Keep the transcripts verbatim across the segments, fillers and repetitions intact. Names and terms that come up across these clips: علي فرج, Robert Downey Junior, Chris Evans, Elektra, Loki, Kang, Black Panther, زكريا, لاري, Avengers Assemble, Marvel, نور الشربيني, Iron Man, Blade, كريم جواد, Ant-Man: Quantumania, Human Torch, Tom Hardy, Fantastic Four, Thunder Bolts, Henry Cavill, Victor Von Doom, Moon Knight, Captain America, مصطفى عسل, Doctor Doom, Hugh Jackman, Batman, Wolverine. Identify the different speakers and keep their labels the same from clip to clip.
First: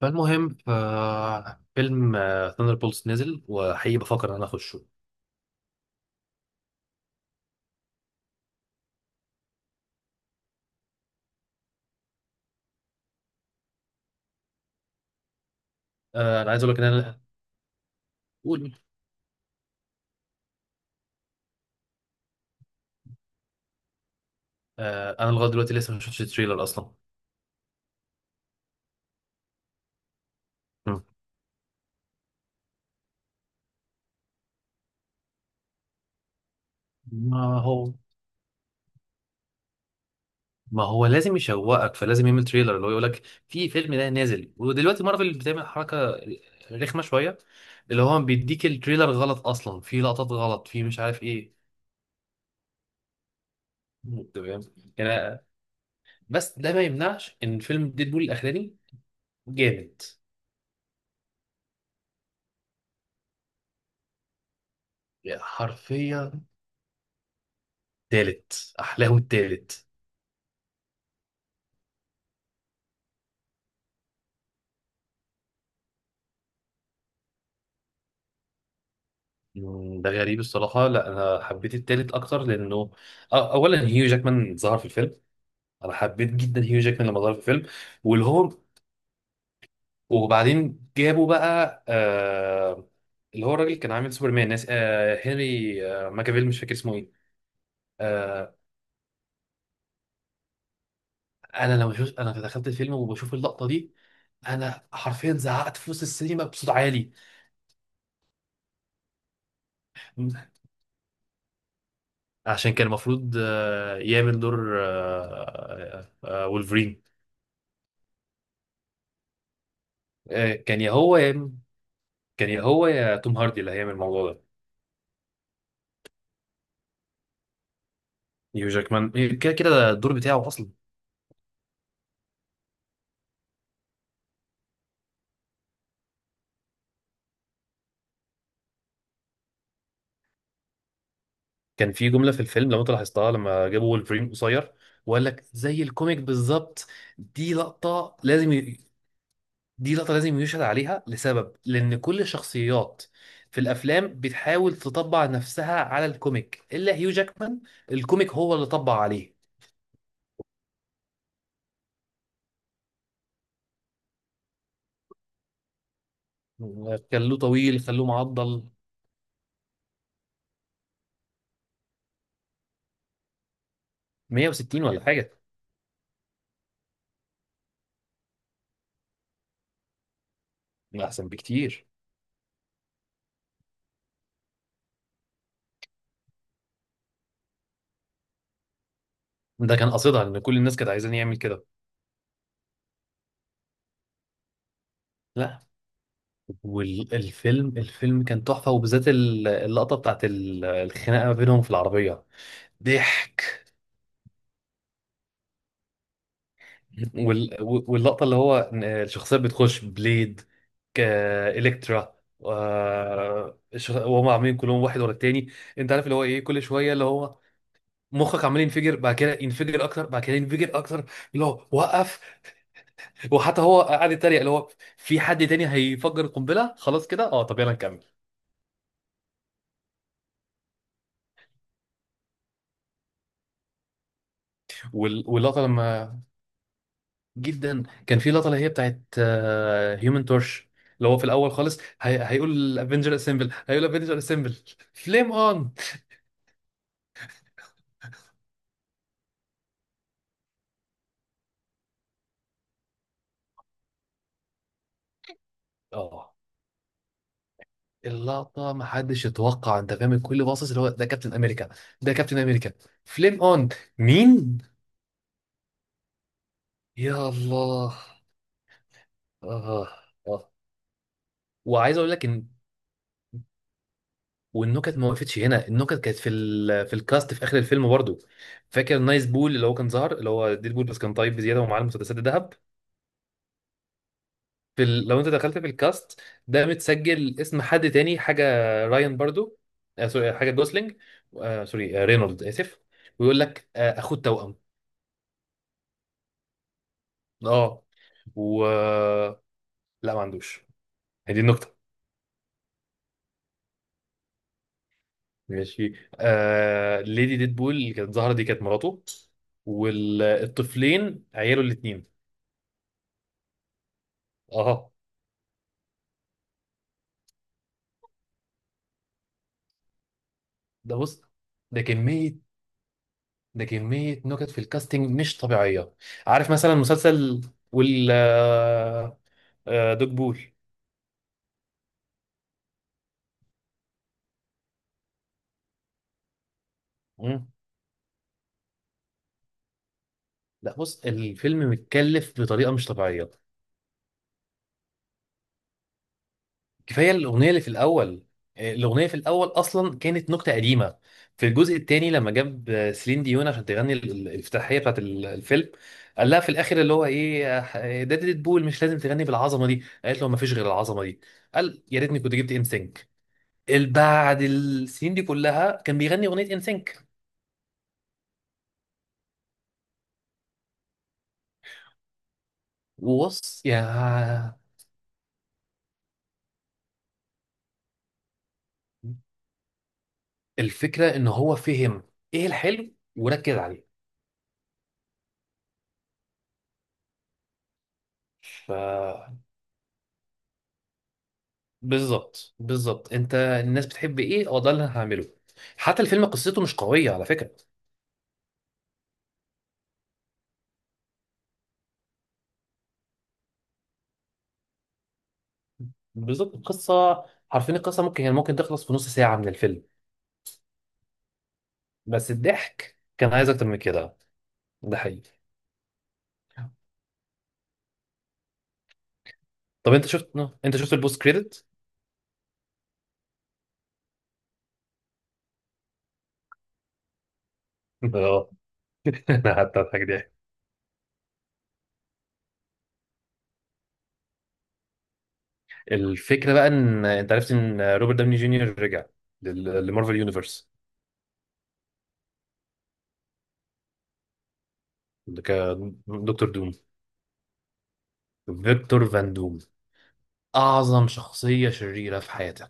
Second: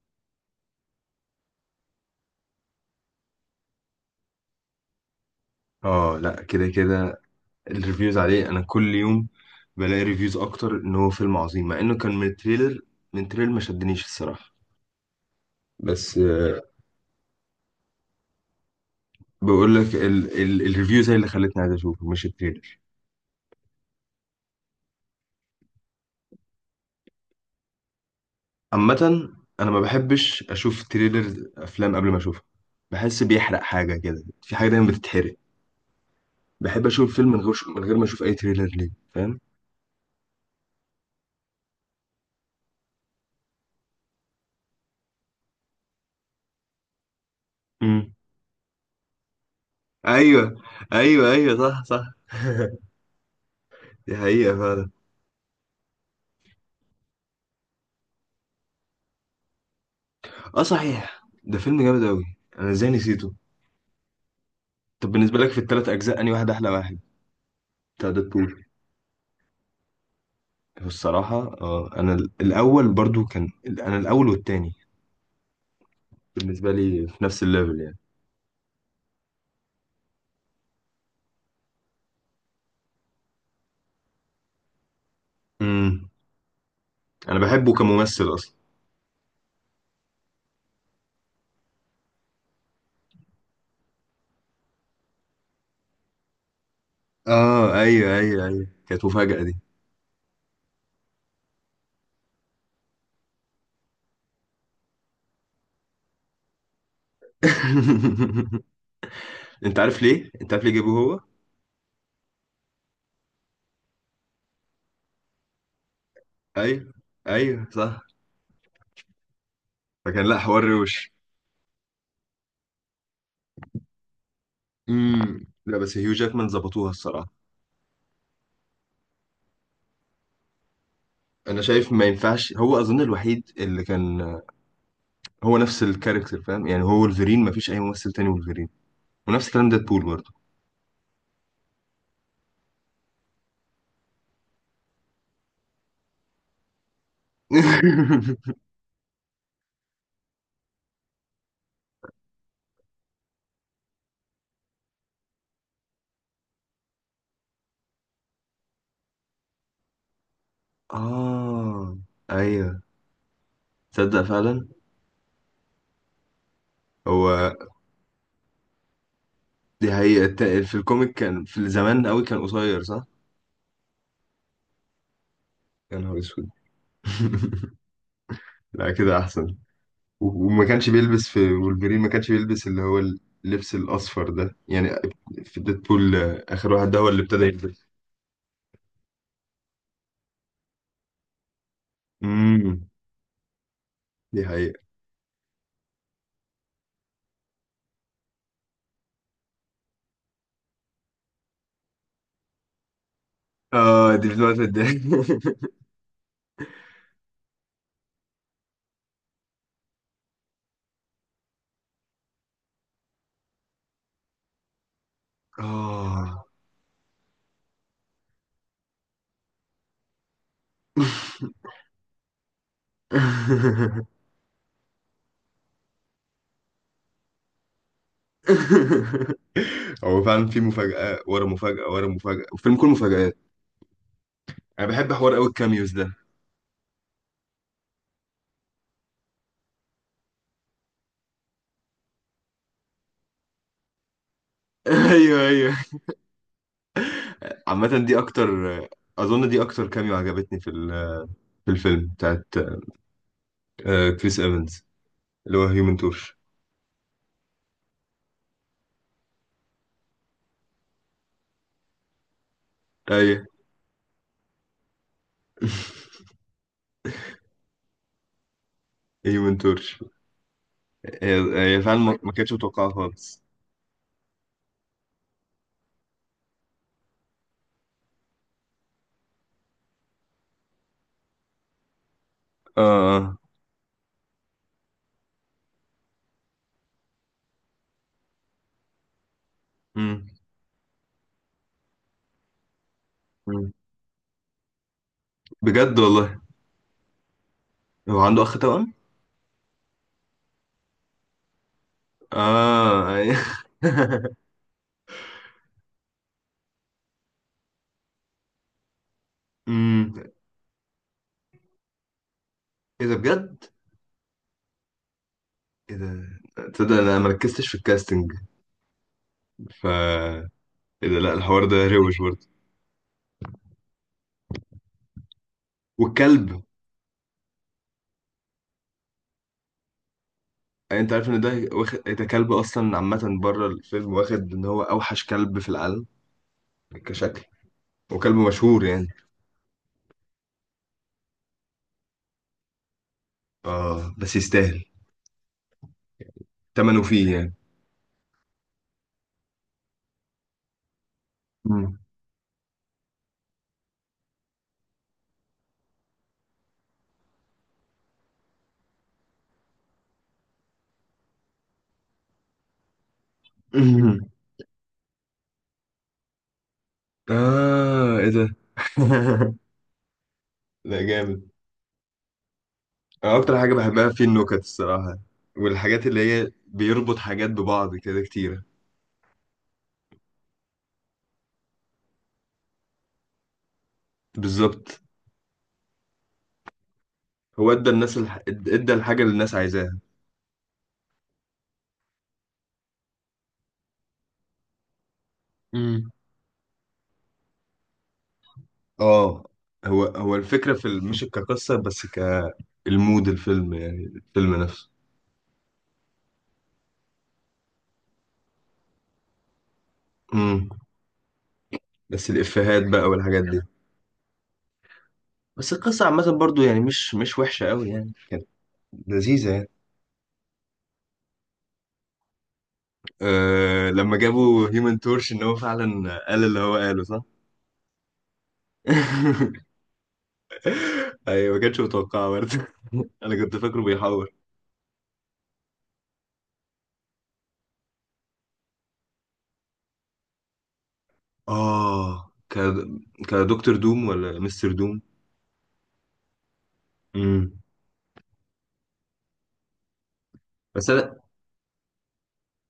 Speaker 1: فالمهم ففيلم ثاندر بولز نزل وحقيقي بفكر ان انا اخشه.
Speaker 2: اه، لا كده كده. الريفيوز عليه، انا كل يوم بلاقي ريفيوز اكتر ان هو فيلم عظيم، مع انه كان من التريلر. من التريلر ما شدنيش الصراحه بس
Speaker 1: آه، انا
Speaker 2: آه،
Speaker 1: عايز اقول لك ان انا قول.
Speaker 2: بقول لك ال ال الريفيوز هي اللي خلتني عايز اشوفه، مش التريلر.
Speaker 1: آه، انا لغايه دلوقتي لسه ما شفتش التريلر اصلا.
Speaker 2: عامه انا ما بحبش اشوف
Speaker 1: مم.
Speaker 2: تريلر افلام قبل ما اشوفها. بحس بيحرق حاجه، كده في حاجه دايما بتتحرق. بحب اشوف فيلم من
Speaker 1: ما
Speaker 2: غير من
Speaker 1: هو
Speaker 2: غير ما اشوف اي تريلر ليه، فاهم؟
Speaker 1: ما هو لازم يشوقك، فلازم يعمل تريلر اللي هو يقول لك في فيلم ده نازل، ودلوقتي مارفل بتعمل حركه رخمه شويه، اللي
Speaker 2: امم
Speaker 1: هو بيديك التريلر غلط اصلا، في لقطات
Speaker 2: ايوه،
Speaker 1: غلط، في مش عارف
Speaker 2: ايوه،
Speaker 1: ايه.
Speaker 2: ايوه، صح، صح. دي
Speaker 1: مم،
Speaker 2: حقيقه
Speaker 1: تمام.
Speaker 2: فعلا.
Speaker 1: يعني بس ده ما يمنعش ان فيلم ديدبول الاخراني جامد
Speaker 2: اه صحيح، ده فيلم جامد قوي. انا ازاي نسيته؟ طب بالنسبه لك في الثلاث اجزاء، انهي
Speaker 1: حرفيا.
Speaker 2: واحد احلى واحد بتاع ديدبول؟
Speaker 1: تالت احلاهم التالت.
Speaker 2: الصراحه اه، انا ال- الاول برضو، كان انا الاول والتاني بالنسبه لي في نفس الليفل يعني.
Speaker 1: مم، ده غريب الصراحه. لا انا حبيت التالت اكتر لانه أ- اولا هيو جاكمان ظهر في الفيلم. انا
Speaker 2: امم
Speaker 1: حبيت جدا هيو جاكمان لما ظهر
Speaker 2: انا
Speaker 1: في الفيلم.
Speaker 2: بحبه
Speaker 1: واللي
Speaker 2: كممثل
Speaker 1: هو
Speaker 2: اصلا.
Speaker 1: وبعدين جابوا بقى آه اللي هو الراجل اللي كان عامل سوبرمان ناس، آه هنري آه ماكافيل، مش فاكر اسمه ايه.
Speaker 2: اه ايوه، ايوه،
Speaker 1: آه
Speaker 2: ايوه، كانت مفاجاه دي.
Speaker 1: انا لما شفت، انا دخلت الفيلم وبشوف اللقطه دي، انا حرفيا زعقت في وسط السينما بصوت عالي.
Speaker 2: انت عارف ليه، انت عارف ليه جابوه هو؟
Speaker 1: عشان كان المفروض آه، يعمل دور آه، آه، آه،
Speaker 2: ايوه،
Speaker 1: وولفرين.
Speaker 2: ايوه صح. فكان لا،
Speaker 1: آه،
Speaker 2: حوار
Speaker 1: كان يا
Speaker 2: روش.
Speaker 1: هو يا كان يا هو يا توم هاردي اللي هيعمل الموضوع ده.
Speaker 2: امم لا بس هيو جاكمان ظبطوها الصراحه.
Speaker 1: نيو جاكمان، كده كده ده الدور بتاعه اصلا.
Speaker 2: انا شايف ما ينفعش، هو اظن الوحيد اللي كان هو نفس الكاركتر، فاهم يعني؟ هو ولفرين، مفيش اي ممثل تاني ولفرين. ونفس الكلام ديد بول برضه.
Speaker 1: كان في جمله في الفيلم لو انت لاحظتها، لما جابوا وولفرين قصير وقال لك زي الكوميك بالظبط. دي لقطه لازم ي... دي لقطه لازم يشهد عليها، لسبب، لان كل الشخصيات في الافلام بتحاول تطبع نفسها على الكوميك الا هيو جاكمان. الكوميك هو اللي طبع عليه.
Speaker 2: اه، ايوه، تصدق فعلا.
Speaker 1: خلوه
Speaker 2: هو
Speaker 1: طويل، خلوه معضل.
Speaker 2: دي حقيقة الت- في الكوميك كان في الزمان قوي، كان قصير صح؟
Speaker 1: مية وستين ولا حاجه.
Speaker 2: يا نهار اسود. لا كده احسن. و- وما كانش
Speaker 1: احسن
Speaker 2: بيلبس في
Speaker 1: بكتير.
Speaker 2: ولفرين، ما كانش بيلبس اللي هو اللبس الاصفر ده يعني. في ديدبول آه، اخر واحد ده هو اللي ابتدى يلبس.
Speaker 1: ده كان قصدها، لان كل الناس كانت عايزين يعمل كده.
Speaker 2: امم دي حقيقة.
Speaker 1: لا. والفيلم، الفيلم كان تحفه، وبالذات ال- اللقطه بتاعت ال- الخناقه ما بينهم في العربيه. ضحك.
Speaker 2: اه دي بتموت الضحك.
Speaker 1: وال- واللقطه اللي هو إن الشخصيات بتخش بليد كالكترا، آه، الشخ- وهم عاملين كلهم واحد ورا التاني. انت عارف اللي هو ايه، كل شويه اللي هو مخك عمال ينفجر، بعد كده ينفجر اكتر، بعد كده ينفجر اكتر، اللي هو وقف. وحتى هو
Speaker 2: اه.
Speaker 1: قاعد يتريق، اللي هو في حد تاني هيفجر القنبله، خلاص كده. اه، طب يلا نكمل.
Speaker 2: هو فعلا في مفاجأة ورا مفاجأة ورا مفاجأة، والفيلم كله مفاجآت. انا بحب
Speaker 1: وال-
Speaker 2: حوار قوي
Speaker 1: واللقطه
Speaker 2: الكاميوز ده.
Speaker 1: لما جدا كان في لقطه اللي هي بتاعت هيومن تورش، اللي هو في الاول خالص هي... هيقول افنجر اسمبل، هيقول افنجر اسمبل، فليم
Speaker 2: ايوه،
Speaker 1: اون.
Speaker 2: ايوه. عامة دي اكتر، اظن دي اكتر كاميو عجبتني في ال- في الفيلم بتاعت آه، كريس ايفنز، اللي هو هيومن
Speaker 1: اه،
Speaker 2: تورش.
Speaker 1: اللقطه ما حدش يتوقع، انت فاهم، الكل باصص اللي هو ده كابتن امريكا، ده كابتن امريكا. فليم
Speaker 2: ايوه.
Speaker 1: اون. مين؟ يا الله. اه.
Speaker 2: هيومن تورش.
Speaker 1: اه.
Speaker 2: هي هي فعلا
Speaker 1: وعايز اقول
Speaker 2: ما
Speaker 1: لك
Speaker 2: ما
Speaker 1: ان
Speaker 2: كانتش متوقعة خالص.
Speaker 1: والنكت ما وقفتش هنا، النكت كانت في ال... في الكاست في اخر الفيلم برضه. فاكر نايس بول اللي هو كان ظهر، اللي هو ديد بول بس كان طيب بزياده، ومعاه المسدسات الذهب.
Speaker 2: اه، اه.
Speaker 1: في ال... لو انت دخلت في الكاست، ده متسجل اسم حد تاني حاجه. راين برضو، آه
Speaker 2: أمم،
Speaker 1: سوري حاجه جوسلينج، آه سوري، آه رينولد اسف. ويقول لك
Speaker 2: أمم.
Speaker 1: آه اخوه التوأم.
Speaker 2: بجد والله،
Speaker 1: اه.
Speaker 2: هو عنده اخ
Speaker 1: و،
Speaker 2: توأم؟
Speaker 1: لا ما عندوش، هي دي النكته.
Speaker 2: اه، أيوة.
Speaker 1: ماشي. آه ليدي ديدبول اللي كانت ظاهره دي كانت مراته.
Speaker 2: امم
Speaker 1: والطفلين عياله الاثنين.
Speaker 2: ايه ده بجد!
Speaker 1: اه.
Speaker 2: ايه ده! تصدق انا ما ركزتش في الكاستنج. ف
Speaker 1: ده
Speaker 2: ايه ده،
Speaker 1: بص،
Speaker 2: لا الحوار
Speaker 1: ده
Speaker 2: ده روش
Speaker 1: كميه
Speaker 2: برضه.
Speaker 1: ده كميه نكت في الكاستنج مش طبيعيه. عارف
Speaker 2: والكلب،
Speaker 1: مثلا مسلسل وال آه، آه، دوج بول.
Speaker 2: انت عارف ان ده واخد، إيه ده كلب اصلا عامه بره الفيلم واخد ان هو اوحش كلب في العالم، كشكل. وكلب مشهور يعني.
Speaker 1: لا بص، الفيلم متكلف بطريقه مش طبيعيه.
Speaker 2: اه بس يستاهل ثمنه
Speaker 1: كفايه
Speaker 2: فيه
Speaker 1: الاغنيه
Speaker 2: يعني.
Speaker 1: اللي في الاول. آه، الاغنيه في الاول اصلا كانت نكته قديمه في الجزء
Speaker 2: مم.
Speaker 1: الثاني، لما جاب آه، سيلين ديون عشان تغني ال- ال- الافتتاحيه بتاعت ال- الفيلم. قال لها في الاخر اللي هو ايه، آه، ده ديد بول مش لازم تغني بالعظمه دي. قالت له ما فيش غير العظمه دي. قال يا ريتني كنت جبت ان سينك، بعد السنين دي كلها كان بيغني اغنيه ان سينك.
Speaker 2: اه ايه ده. لا جامد. انا اكتر
Speaker 1: وبص
Speaker 2: حاجه
Speaker 1: يا،
Speaker 2: بحبها فيه النكت الصراحه، والحاجات اللي هي بيربط حاجات ببعض كده كتيره.
Speaker 1: الفكره ان هو فهم ايه الحلو وركز عليه.
Speaker 2: بالظبط، هو ادى الناس الح... ادى الحاجه اللي الناس عايزاها.
Speaker 1: بالظبط، بالظبط، انت الناس بتحب ايه، هو ده اللي انا هعمله. حتى الفيلم قصته مش قويه على فكره.
Speaker 2: اه هو هو الفكرة في ال- مش كقصة بس، كالمود الفيلم يعني الفيلم نفسه.
Speaker 1: بالظبط القصه، حرفيا القصه ممكن يعني ممكن تخلص في نص ساعه من الفيلم.
Speaker 2: امم بس
Speaker 1: بس
Speaker 2: الإفيهات
Speaker 1: الضحك
Speaker 2: بقى
Speaker 1: كان
Speaker 2: والحاجات
Speaker 1: عايز
Speaker 2: دي.
Speaker 1: اكتر من كده. ده حقيقي.
Speaker 2: بس القصة عامة برضو يعني مش مش وحشة قوي يعني، كانت لذيذة يعني.
Speaker 1: طب انت شفت آه، انت شفت البوست كريدت؟
Speaker 2: أه لما جابوا هيومن تورش، ان هو فعلا قال اللي هو قاله صح؟
Speaker 1: اه. انا قعدت اضحك ضحك.
Speaker 2: ايوه، ما كانش متوقعه برضه. انا كنت فاكره بيحور.
Speaker 1: الفكره بقى ان انت عرفت ان روبرت داوني جونيور رجع لل- لمارفل يونيفرس
Speaker 2: اه، ك كدكتور دوم ولا مستر دوم؟
Speaker 1: كدكتور دوم.
Speaker 2: امم
Speaker 1: فيكتور فان دوم،
Speaker 2: بس
Speaker 1: اعظم شخصيه شريره في حياتك.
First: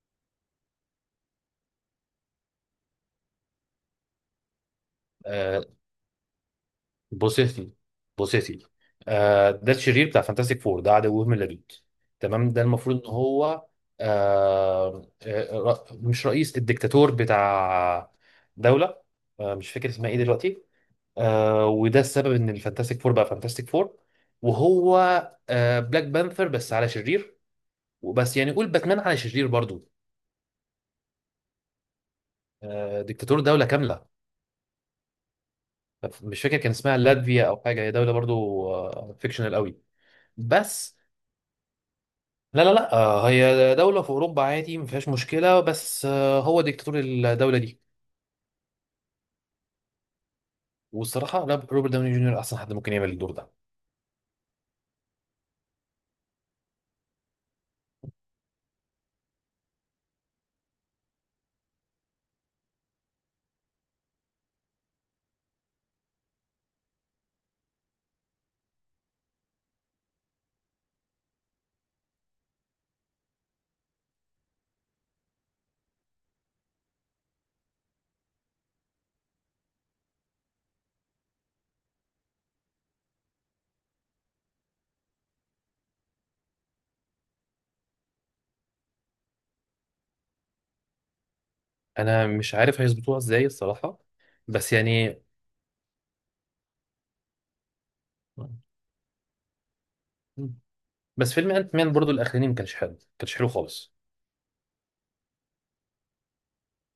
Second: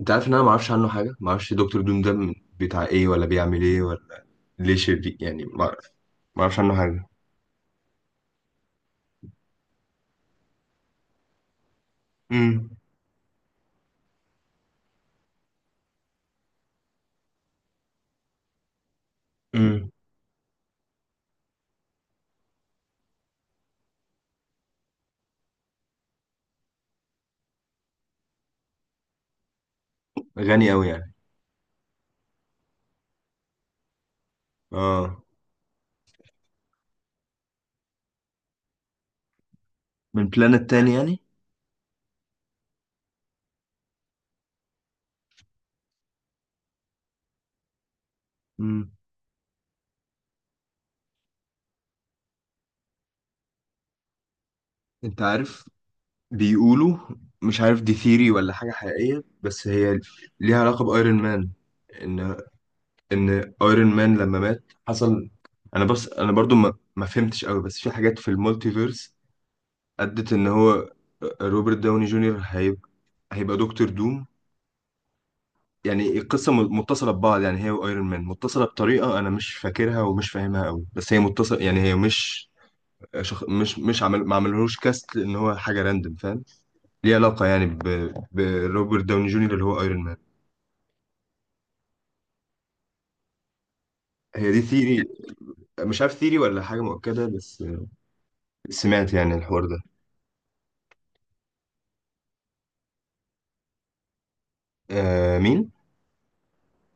Speaker 2: انت عارف ان انا ما اعرفش عنه حاجه، ما اعرفش دكتور دوم ده من- بتاع ايه، ولا بيعمل ايه، ولا ليه شرير يعني، ما
Speaker 1: آه،
Speaker 2: اعرف. ما اعرفش عنه حاجه.
Speaker 1: بص يا سيدي، بص يا سيدي. آه ده الشرير بتاع فانتاستيك فور، ده عدو من اللدود تمام. ده
Speaker 2: امم
Speaker 1: المفروض ان هو آه آه، ر- مش رئيس، الدكتاتور بتاع دولة، آه مش فاكر
Speaker 2: امم
Speaker 1: اسمها ايه دلوقتي. آه وده السبب ان الفانتاستيك فور بقى فانتاستيك فور. وهو آه بلاك بانثر بس على شرير، وبس يعني قول باتمان على شرير برضو.
Speaker 2: غني قوي يعني.
Speaker 1: آه دكتاتور دولة كاملة.
Speaker 2: اه.
Speaker 1: مش فاكر كان اسمها لاتفيا او حاجة، هي دولة برضو آه فيكشنال قوي.
Speaker 2: من بلانت تاني
Speaker 1: بس،
Speaker 2: يعني؟
Speaker 1: لا لا لا، آه، هي دولة في أوروبا عادي ما فيهاش مشكلة، بس آه، هو ديكتاتور الدولة دي.
Speaker 2: امم
Speaker 1: والصراحة لا، روبرت داوني جونيور أحسن حد ممكن يعمل الدور ده.
Speaker 2: انت عارف بيقولوا، مش عارف دي ثيري ولا حاجه حقيقيه، بس هي ليها علاقه بايرون مان. ان ان ايرون مان لما مات حصل، انا بس انا برضو ما, ما فهمتش قوي، بس في حاجات في المالتيفيرس ادت ان هو آه، روبرت داوني جونيور هيبقى، هيبقى دكتور دوم. يعني القصة م- متصلة ببعض يعني، هي وايرون مان متصلة بطريقة انا مش فاكرها ومش فاهمها قوي، بس هي متصلة يعني. هي مش شخ... مش مش عمل، ما عملهوش كاست ان هو حاجة راندم، فاهم؟ ليه علاقة يعني ب... بروبرت داوني جونيور اللي هو ايرون مان.
Speaker 1: أنا مش عارف هيظبطوها إزاي الصراحة.
Speaker 2: هي دي
Speaker 1: بس
Speaker 2: ثيري،
Speaker 1: يعني،
Speaker 2: مش عارف ثيري ولا حاجة مؤكدة، بس سمعت يعني الحوار ده.
Speaker 1: بس فيلم أنت مان برضو الأخراني ما كانش حلو، ما كانش حلو خالص.
Speaker 2: آه مين؟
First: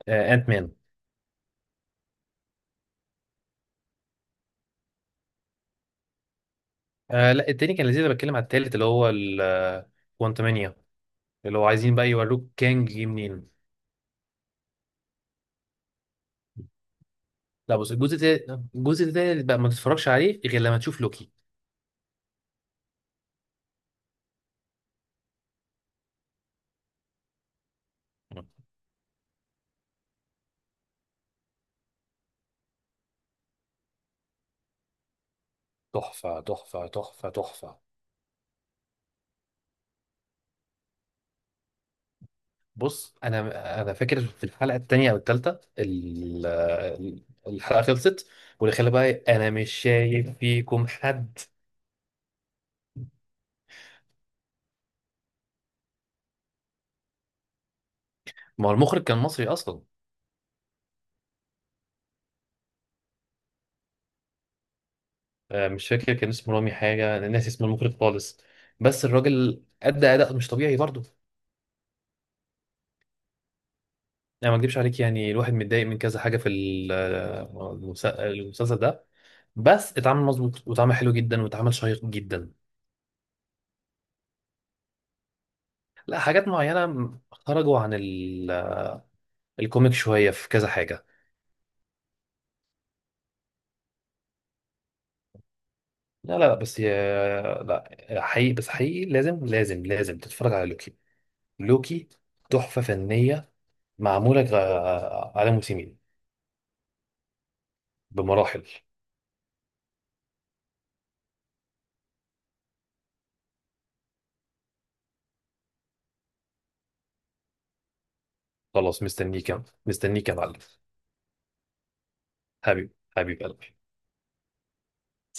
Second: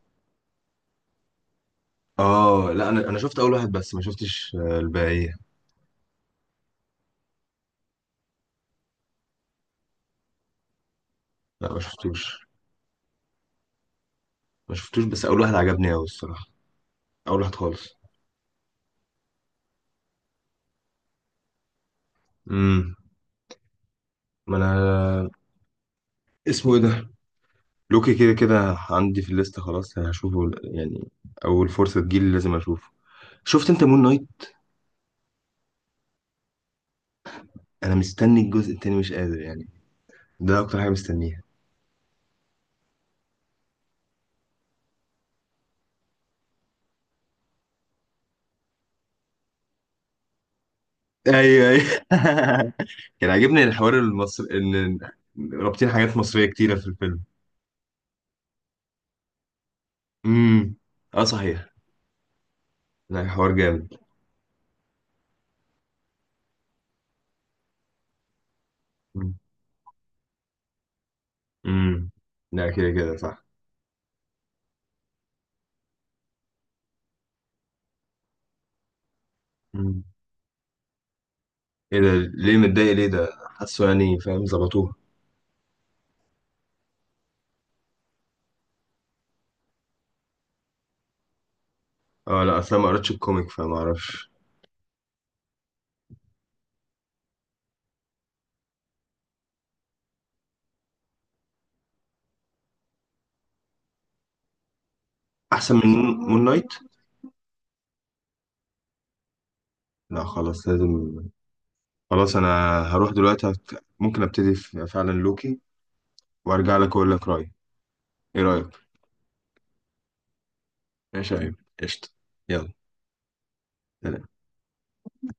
Speaker 1: آه، أنت مان.
Speaker 2: اه لا، انا انا شفت اول واحد بس، ما شفتش آه، الباقية.
Speaker 1: آه لا، التاني كان لذيذ. أنا بتكلم على التالت اللي هو كوانتمانيا، اللي هو
Speaker 2: لا ما
Speaker 1: عايزين بقى
Speaker 2: شفتوش،
Speaker 1: يوروك كانج جه منين.
Speaker 2: ما شفتوش، بس اول واحد عجبني قوي الصراحة، اول واحد
Speaker 1: لا
Speaker 2: خالص.
Speaker 1: بص، الجزء ده الجزء ده بقى ما تتفرجش عليه غير لما تشوف لوكي.
Speaker 2: امم ما انا، اسمه ايه ده، لوكي، كده كده عندي في الليسته، خلاص هشوفه يعني. اول فرصه تجيلي لازم اشوفه. شفت انت مون نايت؟
Speaker 1: تحفة تحفة تحفة تحفة.
Speaker 2: انا مستني الجزء التاني، مش قادر يعني، ده اكتر حاجه مستنيها.
Speaker 1: بص انا انا فاكر في الحلقه الثانيه او الثالثه الحلقه خلصت، واللي خلى بقى انا مش شايف فيكم حد.
Speaker 2: ايوه، ايوه. كان عاجبني الحوار المصري، ان رابطين حاجات مصريه كتيره في الفيلم.
Speaker 1: ما هو المخرج كان مصري اصلا.
Speaker 2: امم اه صحيح، لا حوار جامد.
Speaker 1: آه، مش فاكر كان اسمه رامي حاجه، انا ناسي اسم المخرج خالص. بس الراجل ادى اداء مش طبيعي برضه.
Speaker 2: امم لا كده كده صح.
Speaker 1: انا ما اكدبش عليك، يعني الواحد متضايق من كذا حاجه في ال- آه، المس- المسلسل ده، بس
Speaker 2: مم.
Speaker 1: اتعمل مظبوط، واتعمل حلو جدا، واتعمل
Speaker 2: ايه
Speaker 1: شيق
Speaker 2: ده،
Speaker 1: جدا.
Speaker 2: ليه متضايق، ليه ده حاسه يعني، فاهم ظبطوها.
Speaker 1: لا، حاجات معينه خرجوا عن ال- الكوميك شويه في كذا حاجه.
Speaker 2: اه لا، اصل أنا ما قريتش الكوميك فما اعرفش.
Speaker 1: لا لا بس يا لا حقيقي، بس حقيقي لازم لازم لازم تتفرج على لوكي. لوكي تحفة فنية، معمولة غ- على
Speaker 2: احسن
Speaker 1: موسمين.
Speaker 2: من مون نايت؟
Speaker 1: بمراحل.
Speaker 2: لا خلاص لازم. خلاص انا هروح دلوقتي هت- ممكن ابتدي في- فعلا لوكي، وارجع لك اقول لك رايي. ايه رايك؟
Speaker 1: خلاص مستنيك يا- مستنيك يا معلم.
Speaker 2: ماشي يا ايمن، قشطه، يلا،
Speaker 1: حبيب حبيب قلبي.
Speaker 2: سلام.